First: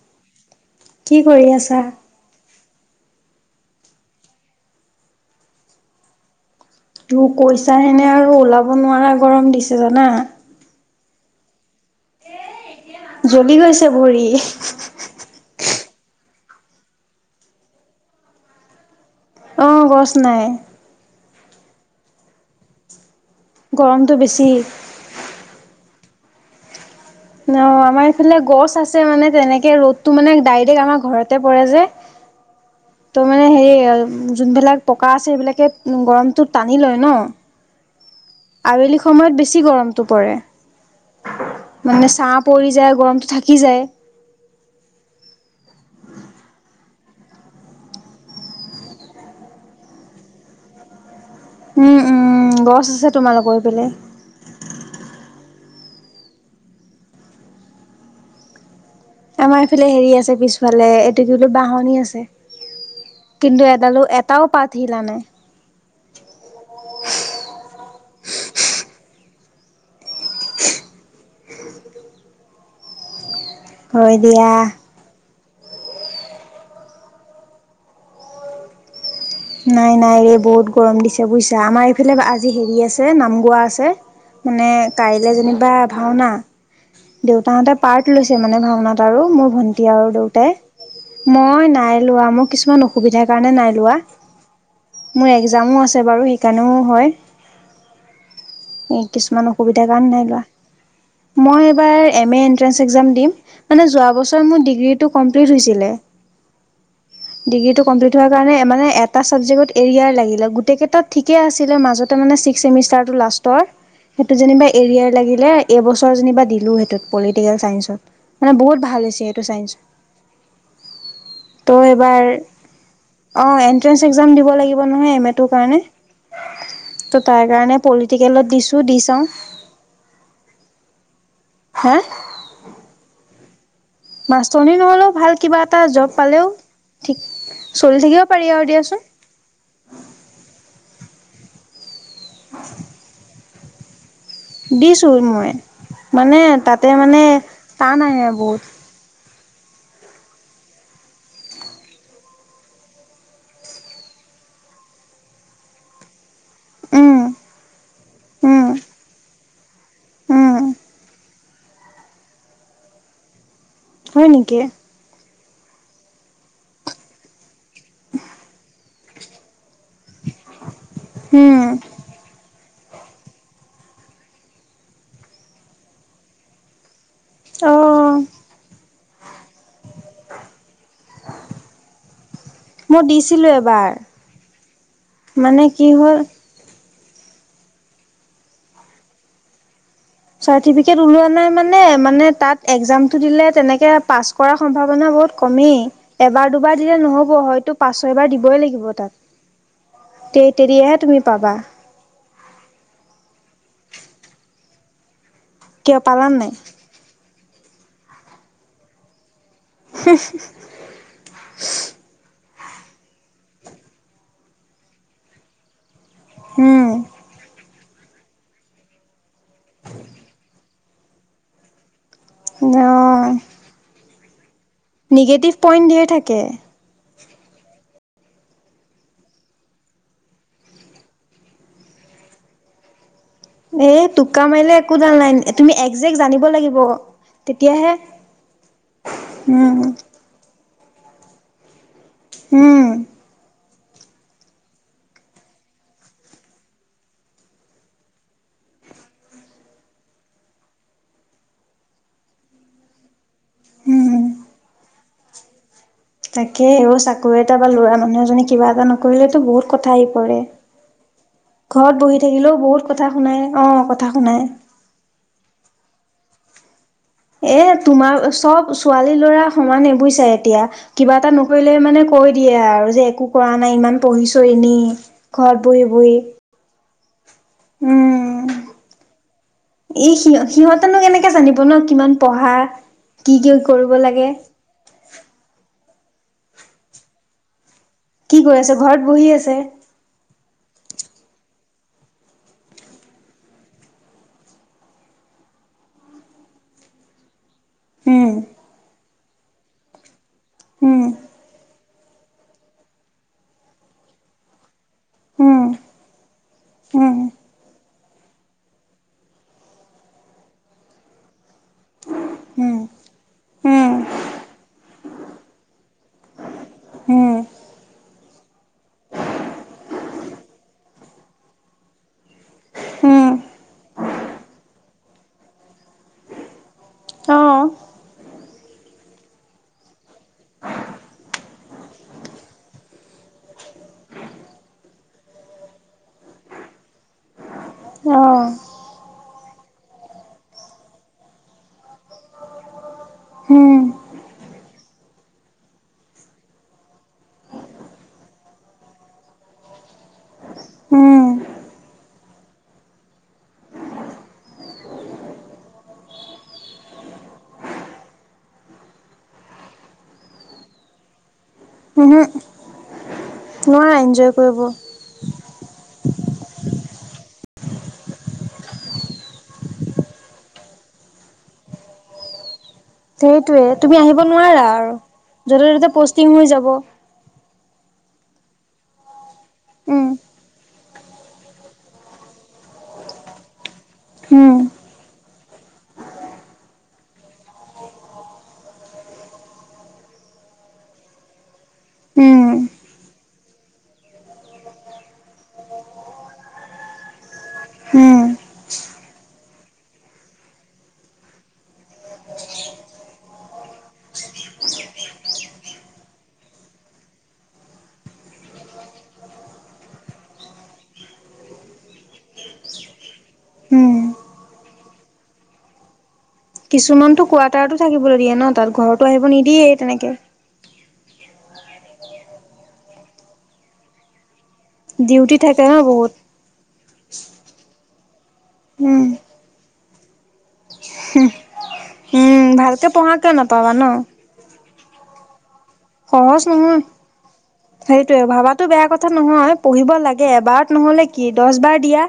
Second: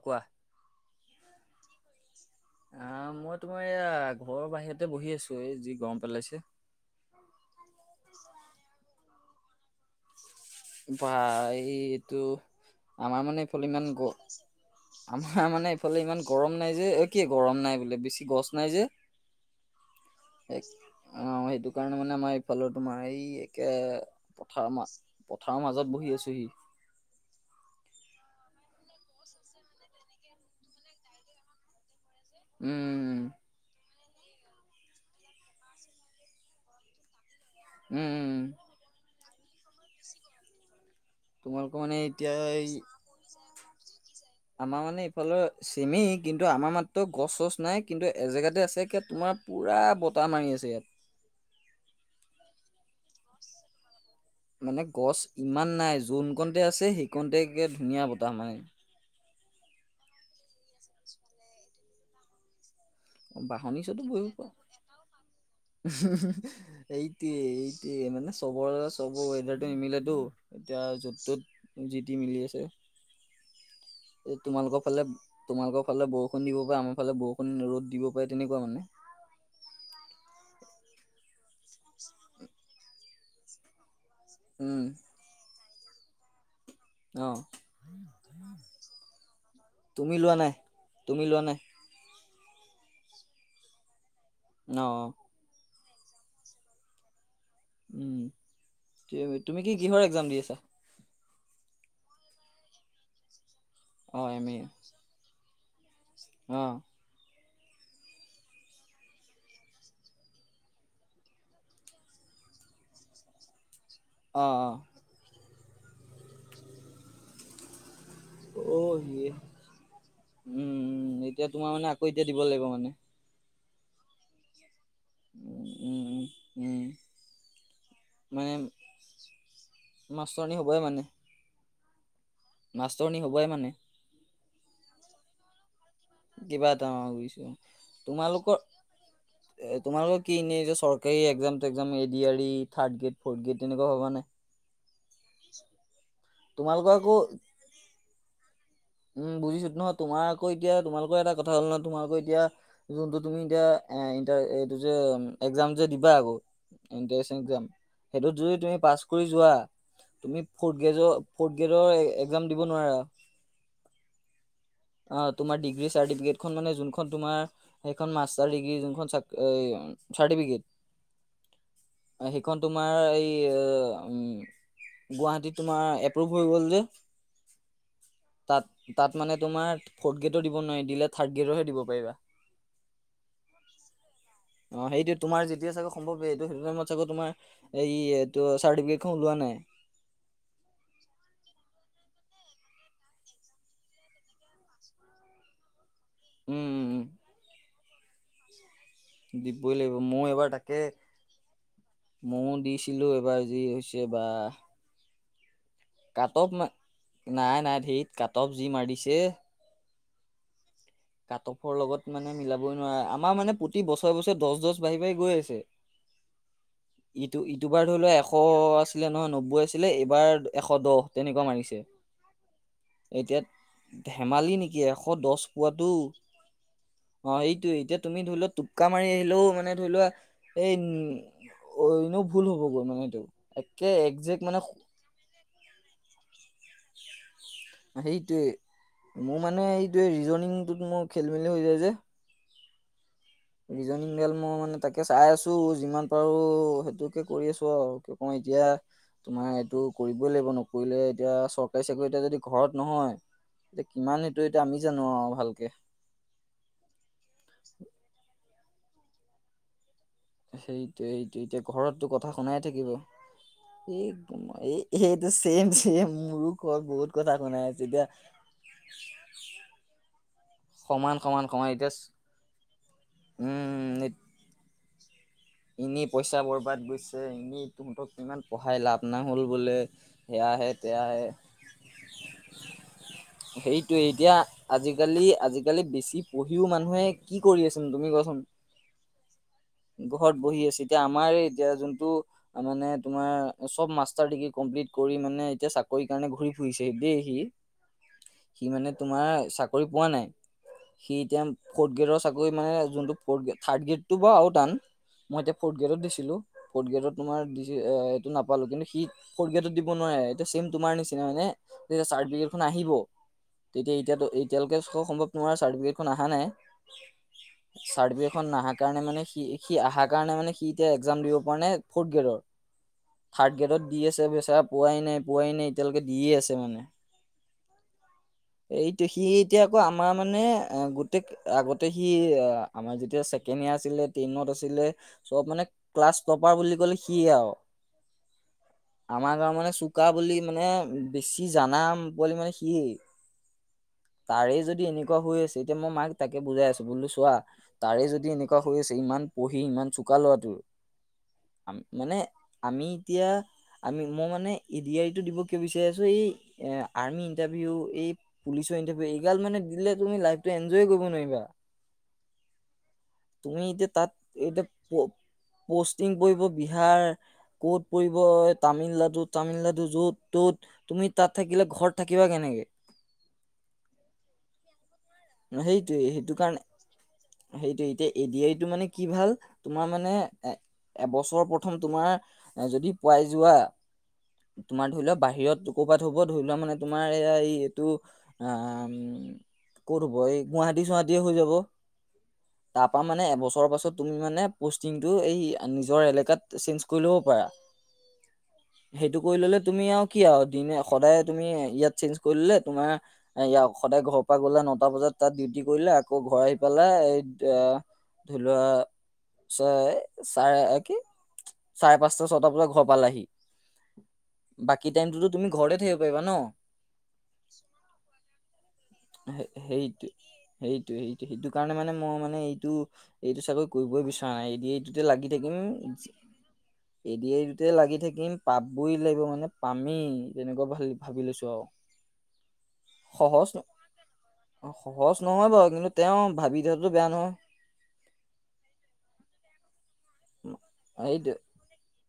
কোৱা। কি কৰি আছা। আহ মই তোমাৰ এয়া ঘৰৰ বাহিৰতে বহি আছো এই যি গৰম পেলাইছে। কৈছা হেনে আৰু ওলাব নোৱাৰা গৰম দিছে জানা। ভাই টো আমাৰ মানে জ্বলি এইফাল ইমান গৈছে গ ভৰি। আমাৰ মানে ইফালে ইমান গৰম নাই যে অ কি গৰম নাই বোলে বেছি গছ নাই যে অ', গছ নাই অ সেইটো কাৰণে মানে আমাৰ এইফালৰ তোমাৰ এই একে গৰমটো বেছি। পথাৰৰ ম পথাৰৰ মাজত বহি আছোহি। ন আমাৰ এইফালে গছ আছে মানে তেনেকে ৰ'দতটো মানে ডাইৰেক্ট আমাৰ ঘৰতে পৰে যে উম ত মানে [unintelligible] যোনবিলাক পকা আছে সেইবিলাকে গৰমটোত টানি লয় ন। উম আবেলি সময়ত বেছি গৰমটো পৰে। তোমালোকৰ মানে এতিয়া ছাহ এই পৰি যায় গৰমটো থাকি যায়। আমাৰ মানে ইফালৰ চেমি কিন্তু আমাৰ মাত্ৰ গছ চছ নাই কিন্তু এজেগাতে আছে কি তোমাৰ পুৰা বতাহ মাৰি আছে ইয়াত। উম উম গছ আছে তোমাল লগোকৰ এইপেলে। মানে গছ ইমান নাই যোন কণতে আছে সেইকণতেকে ধুনীয়া বতাহ মানে। আমাৰ এইফালে হেৰি আছে পিছফালে এইটো কি বোলো বাহনি আছে। কিন্তু বাহনি এডালো ওচৰতো বহিব এটাও পাৰা পাত হিলা নাই। এইটোৱে এই টোৱে মানে চবৰে চব ৱেডাৰটো নিমিলেতো এতিয়া য'ত তত জিটি মিলি আছে। হয় দিয়া। তোমালোকৰ ফালে তোমালোকৰ ফালে বৰষুণ দিব প আমাৰ ফালে বৰষুণ ৰ'দ দিব পাৰে তেনেকুৱা মানে। নাই নাই ৰে বহুত গৰম দিছে বুজিছা আমাৰ এইফালে আজি হেৰি আছে নাম গোৱা আছে মানে উম কাইলৈ যেনিবা ভাওনা। অ দেউতাহঁতে পাৰ্ট লৈছে মানে ভাওনাত আৰু মোৰ ভন্টি আৰু তুমি লোৱা দেউতাই। নাই তুমি লোৱা মই নাই লোৱা ম ই কিছুমান অসুবিধাৰ কাৰণে নাই লোৱা অ অ মোৰ এক্জামো আছে বাৰু সেইকাৰণেও হয়। উম কিছুমান তুমি কি অসুবিধাৰ কিহৰ কাৰণে নাই এক্জাম লোৱা। দি আছা? মই এইবাৰ এণ্ট্ৰেন্স এক্সাম দিম। মানে যোৱা অ বছৰ এম এ মোৰ ডিগ্ৰীটো কমপ্লিট হৈছিলে। অ ডিগ্ৰীটো কমপ্লিট হোৱাৰ কাৰণে মানে এ এটা ছাবজেক্টত এৰিয়াৰ লাগিলে গোটেইকেইটাত ঠিকে আছিলে মাজতে মানে ছিক্স চেমিষ্টাৰটো লাষ্টৰ সেইটো অ অ যেনিবা এৰিয়াৰ লাগিলে এবছৰ যেনিবা দিলো সেইটোত পলিটিকেল চাইন্সত। মানে অ বহুত ভাল হৈছে এইটো ছাইন্ঞ্চ। উ এতিয়া তোমাৰ মানে আকৌ এতিয়া দিব লাগিব মানে। এণ্ট্ৰেন্স এক্সাম দিব লাগিব নহয় ম এ‌ টোৰ উম, কাৰনে। উম, উম, উম, ত' তাৰ কাৰণে পলিটিকেলত মানে দিছো দি চাও। মাষ্টৰনী হা? মাষ্টৰণী হ'বাই মানে। মাষ্টৰণী নহ'লেও ভাল কিবা এটা জব পালেও কিবা এটা অ' ঠিক বুজিছোঁ চলি থাকিব পাৰি তোমালোকৰ আৰু দিয়াচোন এ তোমালোকৰ কি এনে চৰ একেই এক্জাম টে্জাম এ ডি আৰ থাৰ্ড্ৰেড ফৰ্থ গ্ৰে তেনেকুৱা হ'বা নে? দিছোঁ মই মানে তাতে তোমালোকৰ আকৌ মানে টান আহে বহুত। উম বুজিছোঁ নহয় তোমাৰ আকৌ এতিয়া তোমালোকৰ এটা কথা হ'ল নহ তোমাৰ আকৌ এতি যোনটো তুমি এতিয়া এ এইটো যে এক্জাম যে দিবা আকৌ উম। এণ্ট্ৰেঞ্চ একজাম সেইটোত যদি উম, তুমি পাছ কৰি যোৱা তুমি উম, ফৰ্থ ফৰ্থ গ্ৰেডৰ এক্জাম দিব নোৱাৰা। হয় নেকি? অ', তোমাৰ ডিগ্ৰী চাৰ্টিফিকেটখন মানে যোনখন তোমাৰ সেইখন মাষ্টাৰ ডিগ্ৰী যোনখন উম, [unintelligible] তোমাৰ এই গুৱাহাটীত তোমাৰ এপ্ৰুভ হৈ গ'ল যে। অ'। তাত তাত মানে তোমাৰ ফৰ্থ গ্ৰেডো দিব নোৱাৰি দিলে থাৰ্ড গ্ৰেডৰহে দিব পাৰিবা। মই দিছিলোঁ এবাৰ অ', সেইটোৱে তোমাৰ মানে যেতিয়া কি চাগে সম্ভৱ হল? হয়, এইটো সেইটো টাইমত তোমাৰ এই চাৰ্টিফিকেট খন ওলোৱা নাই। চাৰ্টিফিকেট ওলোৱা নাই মানে মানে তাত এক্সামটো দিলে তেনেকে পাছ কৰ সম্ভাৱন বহুত কমেই এবাৰ উম, দুবাৰ উম, দিলে উম, নহ'ব হয়তো পাঁচ- ছয়বাৰ দিবই লাগিব। দিবই লাগিব ময়ো তে এবাৰ তাকে তেতিয়াহে তুমি পাবা। ময়ো দিছিলোঁ এবাৰ যি হৈছে বা। কিয় কাট পালানে অফ নাই? নাই নাই হেৰিত কাট অফ যি মাৰিছে। উ কাট অফৰ লগত মানে মিলাব আমাৰ মানে প্ৰতি বছৰে বছৰে দহ দহ বাঢ়ি বাঢ়ি গৈ আছে। হুম। দুবাৰ ধৰি লোৱা এশ আছিলে নহয় নব্বৈ আছিলে এইবাৰ এশ দহ তেনেকুৱা মাৰিছে। ন এতিয়া ধেমালি নেকি এশ দহ। পইণ্ট পোৱাতো দিয়ে থাকে। অ' সেইটো এতিয়া তুমি ধৰি লোৱা টোক্কা মাৰি আহিলেও মানে ধৰি লোৱা এই উম অ' এনেও ভুল হব গৈ মানে এইটো। একে এ একজেক্ট টোক্কা মানে মাৰিলে একো ডাল নাই তুমি একজেক্ট জানিব লাগিব। তেতিয়াহে, সেইটোৱে মোৰ মানে উম, এইটো ৰিজনিংটোত মোৰ খেলি-মেলি হৈ যায় যে। উম। ৰিজনিংডাল মই মানে তাকে চাই আছোঁ যিমান পাৰো সেইটোকে কৰি আছোঁ আৰু ক কওঁ এতিয়া। এতিয়া তোমাৰ এইটো কৰিবই লাগিব নকৰিলে এতিয়া চৰকাৰী চাকৰি এটা যদি ঘৰত নহয় এতিয়া উম। কিমান সেইটো এতিয়া আমি জানো আৰু ভালকে তাকে চাকৰি এটা বা ল'ৰা মানুহ এজনে কিবা এটা নকৰিলেতো বহুত ক আহি পৰে সেইটো এইটো এতিয়া ঘৰত ঘৰততো বহি কথা শুনাই থাকিলেও থাকিব বহুত কথা শুনাই, অ', কথা শুনাই সেইটো চেম, চেম মোৰো কয় বহুত কথা শুনাই এ আছে এতিয়া তোমাৰ চব ছোৱালী-লৰা সমানে বুজিছা এতিয়া সমান কিবা এটা সমান সমান নকৰিলে এতিয়া মানে কৈ দিয়ে আৰু যে একো কৰা নাই উম ইমান পঢ়িছ এনেই ঘৰত বহি এনেই বহি পইচা বৰবাদ গৈছে এনেই তহঁতক ইমান উম। পঢ়াই লাভ নহ'ল বোলে ই সি সিহঁতেনো সেয়াহে-তেয়াহে কেনেকে জানিব ন কিমান পঢ়া কি কি কৰিব সেইটোৱে লাগে এতিয়া আজিকালি আজিকালি বেছি পঢ়িও মানুহে কি কৰি আছে কি কৰি আছে ঘৰত বহি আছে ঘৰ বহি আছে এতিয়া আমাৰ এতিয়া যোনটো মানে তোমাৰ চব মাষ্টাৰ ডিগ্ৰী কমপ্লিট কৰি মানে মানে এতিয়া চাকৰি কাৰণে ঘূৰি-ফুৰিছে দেই সি উম। সি মানে তোমাৰ চাকৰি পোৱা নাই উম সি এতিয়া ফৰ্থ গ্ৰেডৰ চাকৰি মানে যোনটো থাৰ্ড গ্ৰেডটো বাৰু আৰু টান মই এতিয়া উম ফৰ্থ গ্ৰেডত দিছিলো ফৰ্ উম গ্ৰেডত তোমাৰ এইটো নাপালো কিন্তু সি ফথ গ্ৰেডত দিব নোৱাৰে এইটো চেম তোমাৰ নিচিনা মানে চাৰ্টিফিক উম আহিব উম তেতিয়া এতিয়য়াাত এতিয়ালৈকে চ সম্ভৱ নহয় চাৰ্টিফিকেটখন অহা উম। নাই চাৰ্টিফিকট খন নাহাৰ কাৰণে মানে স সি অহাৰ কাৰণে মানে সি এতিয়া এক্সাম দিব পৰা নাই ফৰ্থ গ্ৰেডৰ উম থাৰ্ড গ্ৰেডত দি আছেচ পোৱাই নাই পোৱাই নাই এতিয়ালৈকে দিয়ে আছে মানে উম। এইটো সি এতিয়া আকৌ আমাৰ মানে গোটেই আগতে সি আমাৰ যেতিয়া কেনে আছিলে ট্ৰেইনত আছিলে চব মানে ক্লাছ টপাৰ বুলি কলে সিয়ে আৰু আহ, আমাৰ গাঁওৰ মানে চুকা বুলি মানে বেছি জানা পোৱাল মানে সি উম। তাৰে যদি এনেকুৱা হৈ আছে এতিয়া মই মাক তাকে বুজাই আছো বোলো চোৱা তাৰে যদি এনেকুৱা হৈ আছে ইমান পঢ়ি ইমান চোকা লোৱাটো উম মানে আমি এতিয়া আমি মই মানে এডি আাৰটো দিব কিয় বিচাৰি আছো এই এ আৰ্মি ইণ্টাৰভিউ এই পুলিচৰ ইণ্টাৰভিউ এইগাল মানে দিলে তুমি লাইফটো এনজয় কৰিব নোৱাৰিবা উমহ তুমি ম এতিয়া তাত এটো পষ্টিং পৰিব বিহাৰ ক'ত পৰিব এই তামিলনাডু তামিলনাডু য'ত ত' তুমি তাত থাকিলে ঘৰত থাকিবা কেনেকে সেইটোয়ে তুমি আহিব নোৱাৰা আৰু য'তে ত'তে সেইটোৱে পষ্টিং সেইটো হৈ যাব কাৰণে সেইটো এতিয় এ ডি আটো মানে কি ভাল তোমাৰ উম মানে এ এবছৰ প্ৰথম তোমাৰ যদি পোৱাই যোৱা উম তোমাৰ ধৰি লোৱা বাহিৰত ক'বাত হব ধৰি লোৱা মানে তোমাৰ এইয়া এই এইটো আ [inaudible] কৰ' হ'ব এই গুৱাহাটী চুৱাটীয়ে হৈ যাব উম তাৰ পৰাা মানে এবছৰৰ পাছত তুমি মানে পষ্টিংটো এই নিজৰ এলেকাত চেঞ্জ কৰি ল'ব পাৰা হম। সেইটো কৰি ললে তুমি আৰু কি আৰু দিনে সদায় তুমি ইয়াত চেঞ্জ কৰি ললে তোমাৰয় সদায় ঘৰ পৰা গ'লে ন এটা বজাত তাত ডিউটি কৰিলে আকৌ ঘৰ আহি পেলাই এই ধৰি লোৱা চ চাৰে কি চাৰে পাঁচটা ছটা বজাত ঘৰ পালেহি উম বাকী টাইমটোতো তুমি ঘৰত থা কিছুমানতো কোৱাৰ্টাৰতো থাকিবলৈ দিয়ে ন তাত, ঘৰতো আহিব নিদিয়ে সেইটো তেনেকে। সেইটো, সেইটো, সেইটো কাৰণে মানে মই মানে এইটো, এইটো চাগৈ কৰিবই বিচৰা নাই এই এইটোতে লাগি ডিউটি থাকিম। থাকে ন বহুত এ দি আই টোতে লাগি থাকিম, পাবই উম লাগিব মানে, পামেই তেনেকুৱা ভা ভাবি লৈছো আৰু। উম ভালকে পঢ়া, কিয় নাপাবা ন। অহ, সহজ নহয় বাৰু। কিন্তু তেওঁ সহজ ভাবি নহয়। থকাটো বেয়া নহয় সেইটোয়ে ভবাতো বেয়া কথা নহয়, পঢ়িব লাগ এ এবাৰত নহ'লে কি, সেইটো দহ বাৰ দিয়া।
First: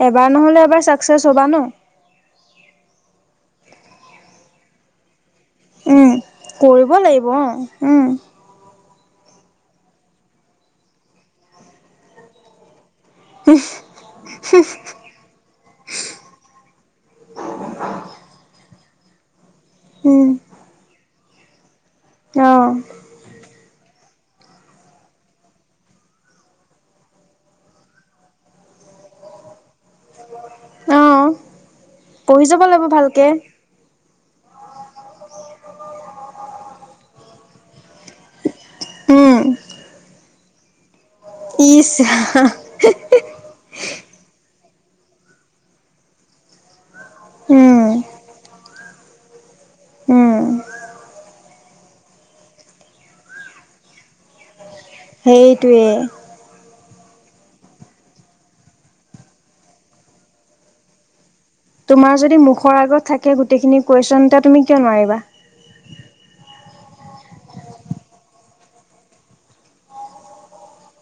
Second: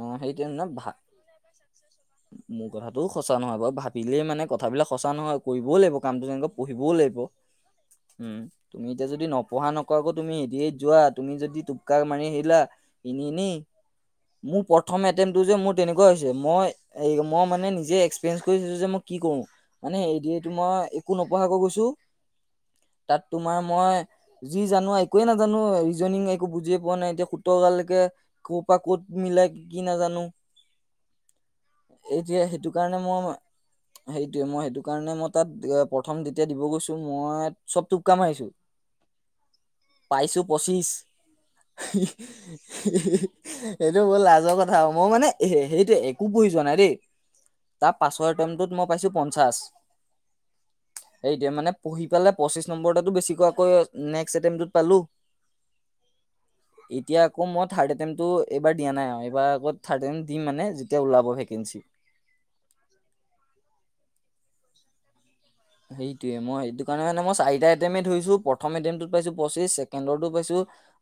অ এবাৰ সেইটো নহ'লে ন এবাৰ ভা চাকচেছ হ'বা ন। মোৰ কথাটোও সঁচা নহয় বাৰু, ভাবিলেই মানে কথাবিলাক সঁচা নহয়। কৰিবও লাগিব উম, কামটো, তেনেকৈ পঢ়িবও কৰিব লাগিব। অ, উম, তুমি এতিয়া যদি নপঢ়া নকৰা কৈ তুমি এ দি আই ত যোৱা তুমি যদি টোপকা মাৰি আহিলা। ই নেই, ই নেই। মোৰ প্ৰথম এটেনটো যে, মোৰ তেনেকুৱা হৈছে মই, মই মানে নিজেই এপিৰিএচ্ কৰি। যে মই কি কৰো। মানে এ উম, দি আই টোত মই একো নপঢ়াকৈ গৈছো। অ, তাত তোমাৰ মই যি জানো, একোৱে নাজানো ৰিজনিং একো বুজিয়ে পোৱা নাই, এতিয়া সোতৰ গালৈকে ক'ৰ পৰা ক'ত মিলাই কি, নাজানো। অ, এতিয়া, পঢ়ি যাব সেইটো লাগিব কাৰণে মই ভালকে এইতোয়ে মই সেইটো কাৰণে মই তাত, প্ৰথম যেতিয়া দিব গৈছো মই চব টোপকা মাৰিছো। উম'। পাইছোঁ পঁচিছ। ইচ ৰাম [unintelligible] লাজৰ কথা আৰু। মই মানে সেইটো একো পঢ়ি যোৱা নাই দেই। উম, তাৰ পাছৰ এটেমটোত মই পাইছো পঞ্চাশ। উম, সেইটোয়ে মানে পঢ়ি পালে পঁচিশ নম্বৰৰতো বেছিকৈ [unintelligible] নেকচ্ এটেম সেইটোৱে। এতিয়া আকৌ মই থাৰ্ড এটেমটটো এইবাৰ দিয়া নাই, আৰু এইবাৰ আকৌ থাৰ্ড এটেমট দিম মানে, যেতিয়া ওলাব ভেকে তোমাৰ যদি মুখৰ আগত থাকে গোটেইখিনি কোএচন তে তুমি কিয় নোৱাৰিবা। সেইটোয়ে মই এইটো কাৰণে মানে মই চৰিটা এটেমেনট ধৰিছো প্ৰথম এটেমটোত পাইছো পঁচিছ ছেকেণ্ডো পাইছো।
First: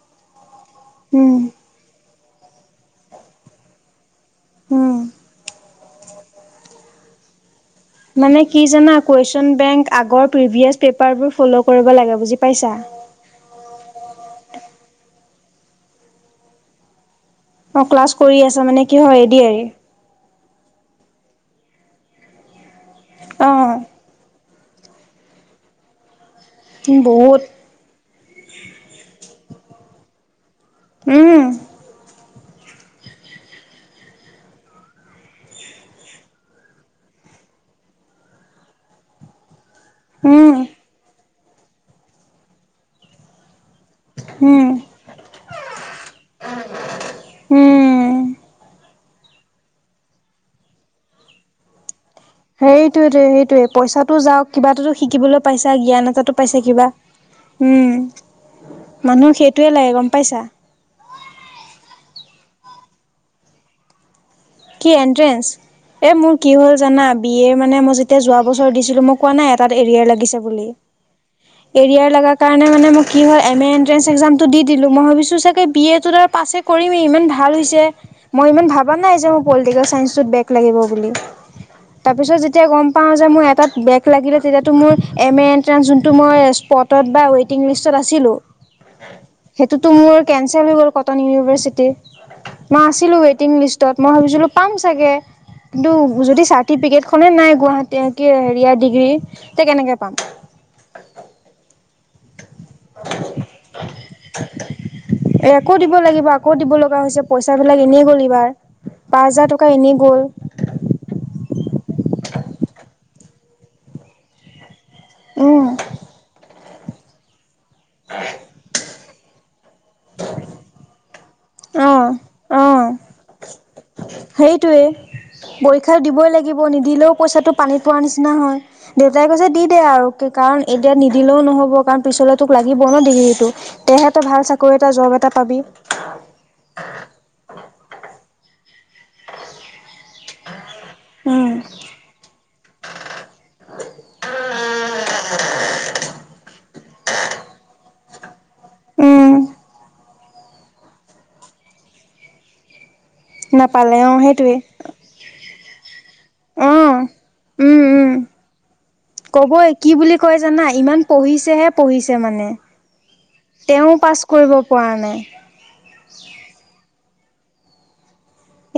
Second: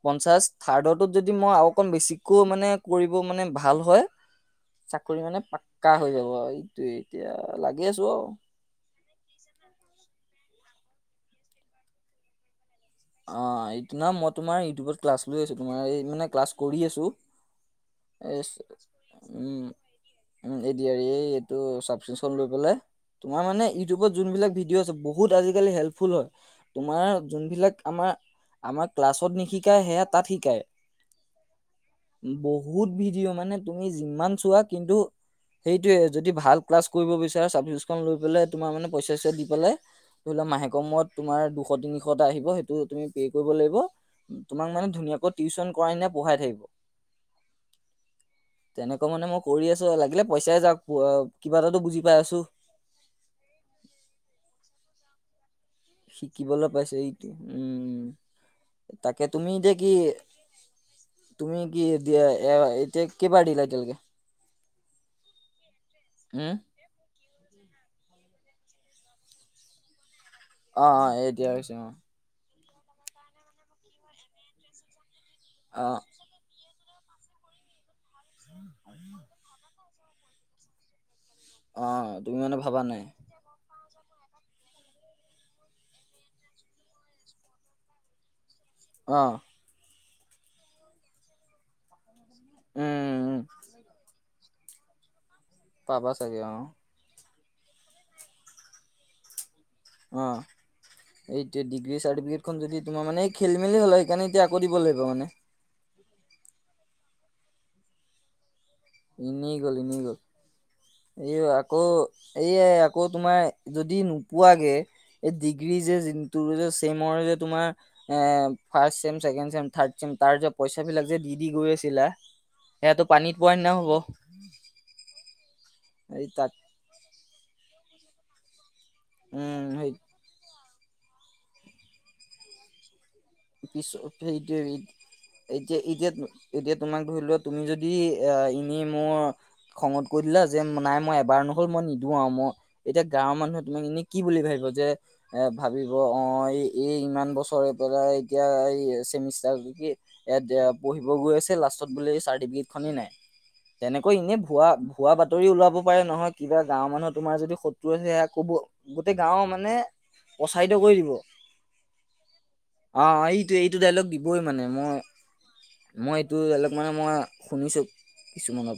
পঞ্চাশ থাৰ্ড যদি উম, মই আৰু অকণ বেছিকৈ মানে কৰিব মানে ভাল হয়। উম, চাকৰি মানে, পাক্কা হৈ যাব এইটোয়ে এতিয়া। লাগি আছো আৰু মানে কি জানা। কুৱেশ্যন বেংক আগৰ প্ৰিভিয়াছ পে'পাৰবোৰ ফ'ল' কৰিব লাগে বুজি পাইছা। অহ' এইটো না মই তোমাৰ ইউটিউবত ক্লাছ লৈ আছো, তোমাৰ মানে ক্লাছ কৰি আছো। অহ' ক্লাছ এ কৰি আছা মানে কি হয়, এ দি কৰি। উম উম' এ, এই এইটো চাফ চিক চন লৈ পেলাই। তোমাৰ অ, মানে ইউটিউবত যোনবিলাক ভিডিঅ' আছে বহুত আজিকালি হেল্পফুল হয়, তোমাৰ বহুত যোনবিলাক আমাৰ। আমাৰ ক্লাছত নিশিকাই সেয়া তাত শিকায়। উম, বহুত ভিডিঅ' মানে তুমি যিমান চোৱা কিন্তু সেইটোয়ে যদি ভাল ক্লাছ কৰিব বিচাৰে চাবজেক লৈ পেলাই, তোমাৰ মানে পইচা চইচা দি পেলাই। ধৰি লোৱা, উম, মাহেকমত তোমাৰ দুশ তিনিশটা আহিব সেইটো। এইটো তুমি হেৰি কৰিব লাগিব, তোমাক উম, মানে ধুনীয়াকৈ টিউচন কৰাই না পঢ়াই থাকিব। উম। তেনেকুৱা মানে মই কৰি আছো, লাগিলে পইচাই যাওক। কিবা এটাতো, বুজি পাই আছোঁ। সেইটোয়ে, সেইটোয়ে পইচাতো যাওঁক কিবা এটা শিকিবলৈ। পাইছা জ্ঞান এটাটো পাইছা শিকিবলৈ কিবা, পাইছে এইটো উম। তাকে মানুহক তুমি সেইটোৱে এতিয়া কি লাগে গম পাইছা। তুমি কি এতিয়া, এ এতিয়া কি পাতিবা তুমি। কি এন্ট্ৰেন্ঞ্চ, এ মোৰ কি উম হ'ল জানা বি এ ৰ মানে মই। এতি যোৱা বছৰ দিছিলো মোক কোৱা নাই এটাাত এৰিয়াৰ লাগিছে অ অ এতিয়া হৈছে অ স কাৰণে মানে মই কি হয় এম এণ্ট্ৰেঞ্চ এক্সামটো দি দিলো মই ভাবিছোঁ চাগৈ বি অ এটো ধ পাছে কৰিমি ইমান ভাল হৈছে মই ইমান ভাবা নাই যে মোৰ পলিটিকেল চাইঞ্চত বেক লাগিব বুলি অ তুমি তাৰপিছত মানে যেতিয়া ভাবা গম নাই পাও যে মোৰ এ বেগ লাগিলে তেতিয়াতো মোৰ এম এ এণ্ট্ৰেস যোনটো মই স্পটত বা ৱেইটিং লিষ্টত আছিলোঁ অ সেইটোতো মোৰ কেনচেল হৈ গ'ল কটন ইউনিভাৰ্চিটি মই উম আছিলো উম ৱটিং লিষ্টত মই ভাবিছিলো পাম চাগে কিন্তু পাবা চাগে যদি অ চাৰ্টিফিকেট খনে নাই গুৱাহাটী হেৰিয়া ডিগ্ৰী তে কেনেকে পাম অ এইতিয়া ডিগ্ৰী চ তাৰ মে খেল মেলি হ' সেইকাৰে এতিয়া আকৌ দিব লাগিব মানে এ আকৌ দিব লাগিব আকৌ দিব লগা হৈছে পইচা বিলাক এনেই গ'ল এইবাৰ পাঁচ ই নি হাজাৰ টকা গ'ল এনেই নি গ'ল এই আকৌ এইয়াই আকৌ তোমাৰ যদি নোপোৱাগৈ এই উম ডিগ্ৰী যে ত যে চেমৰ যে তোমাৰ এ ফাৰ চেমছেে চম থ্ড চিম তাৰ যেত পইচা বিলাক যে দি দি গৈ অ আছিলা অ সয়াাতটো পানীত পোৱাৰাই ননা হল সেইটোৱে পৰীক্ষা এই দিবই তাত লাগিব নিদিলেও পইচাটো পানীত পোৱাৰ নিচিনা হয় দেউতাই কৈছে উম দি দে সেই আৰু কাৰণ এতিয়া নিদিলেও নহব কাৰণ পিছলে তোক লাগিব ন টো পিছ তেহেতো ভাল সেইটোৱে চাকৰি এটা জব এটা পাবি এতিয়া এতিয়া এতিয়া তোমাক ধৰি লোৱা তুমি যদি এ এনে মোৰ খঙত কৈ দিলা যে নাই মই এবাৰ উম নহ'ল মই নিদিওঁ আৰু মই এতিয়া গাঁৱৰ মানুহে তোমাক এনেই কি বুলি ভাবি যে এ ভাবিব অ এই ইমান বছৰে পৰােলাই এতিয়া এই উম, চেমষ্টাৰ পঢ়িব গৈ আছে লাষ্টত বোলে চাৰ্টিফিকেট খনেই নাই নাপালে অ তেনেকৈ এনেই সেইটোৱে ভুৱা ভুৱা বাতৰি ওলাব পাৰে নহয় কিবা অ গাঁৱৰ মানুহৰ তোমাৰ যদি উম শত্ৰু উম হৈছে কবই কি বুলি কয় জানা প্ৰচাৰিত কৰি ইমান দিব পঢ়িছেহে পঢ়িছে মানে অ এইটোে এইটো তেওঁ ডাইলগ পাছ দিবই কৰিব মানে পৰা মই নাই। মই এইটো ডাইলগ মানে মই শুনিছোঁ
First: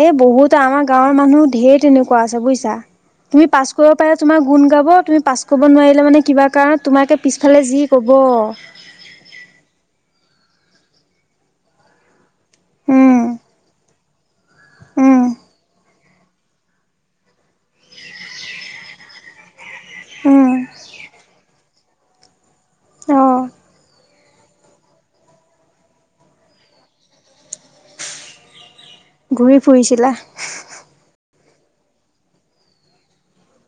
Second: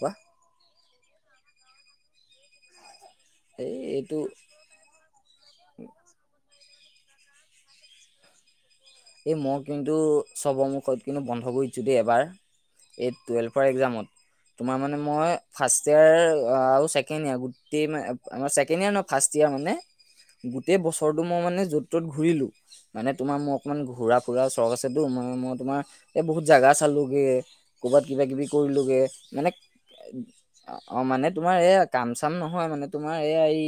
এই বহুত আমাৰ গাঁৱৰ মানুহ ধঢেৰ তেনেকুৱা আছে বুজিছা তুমি পাছ এই কৰিব এইটো পাৰা তোমাৰ গুণ গাব তুমি পাছ কৰিব নোৱাৰিলে মানে কিবা কাৰণ তোমাকে পিছফালে যি ক'ব এই মই কিন্তু চবৰ মুখত কিন্তু বন্ধ কৰি দিছো দেই এবাৰ এই উম, টুৱেল্ভৰ এক্জামত তোমাৰ মানে উম, মই ফাৰ্ষ্ট ফাৰ্ষ ইয় ছেকেণ্ড ইয়াৰ গোটেই আমাৰ ছেকেণ্ড ইয়াৰ ন ফাৰ্ষট ইয়াৰ মানে উম, গোটেই বছৰটো মই মানে য'ত ত'ত ঘূৰিলো মানে তোমাৰ অ', মোক ঘুৰা ফুৰা চৰখ আছেতো মানে মই তোমাৰ এই বহুত জেগা চালোঁগৈ ক'ৰবাত কিবা কিবি কৰিলোঁগৈ ঘূৰি ফুৰিছিলা মানে তোমাৰ এয়া কাম চাম নহয় মানে তোমাৰ এইয়া এই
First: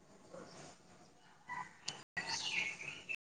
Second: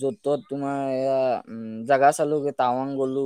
য'ত ত'ত তোমাৰ এয়া উম জাগা চালোে াৱাং গ'লো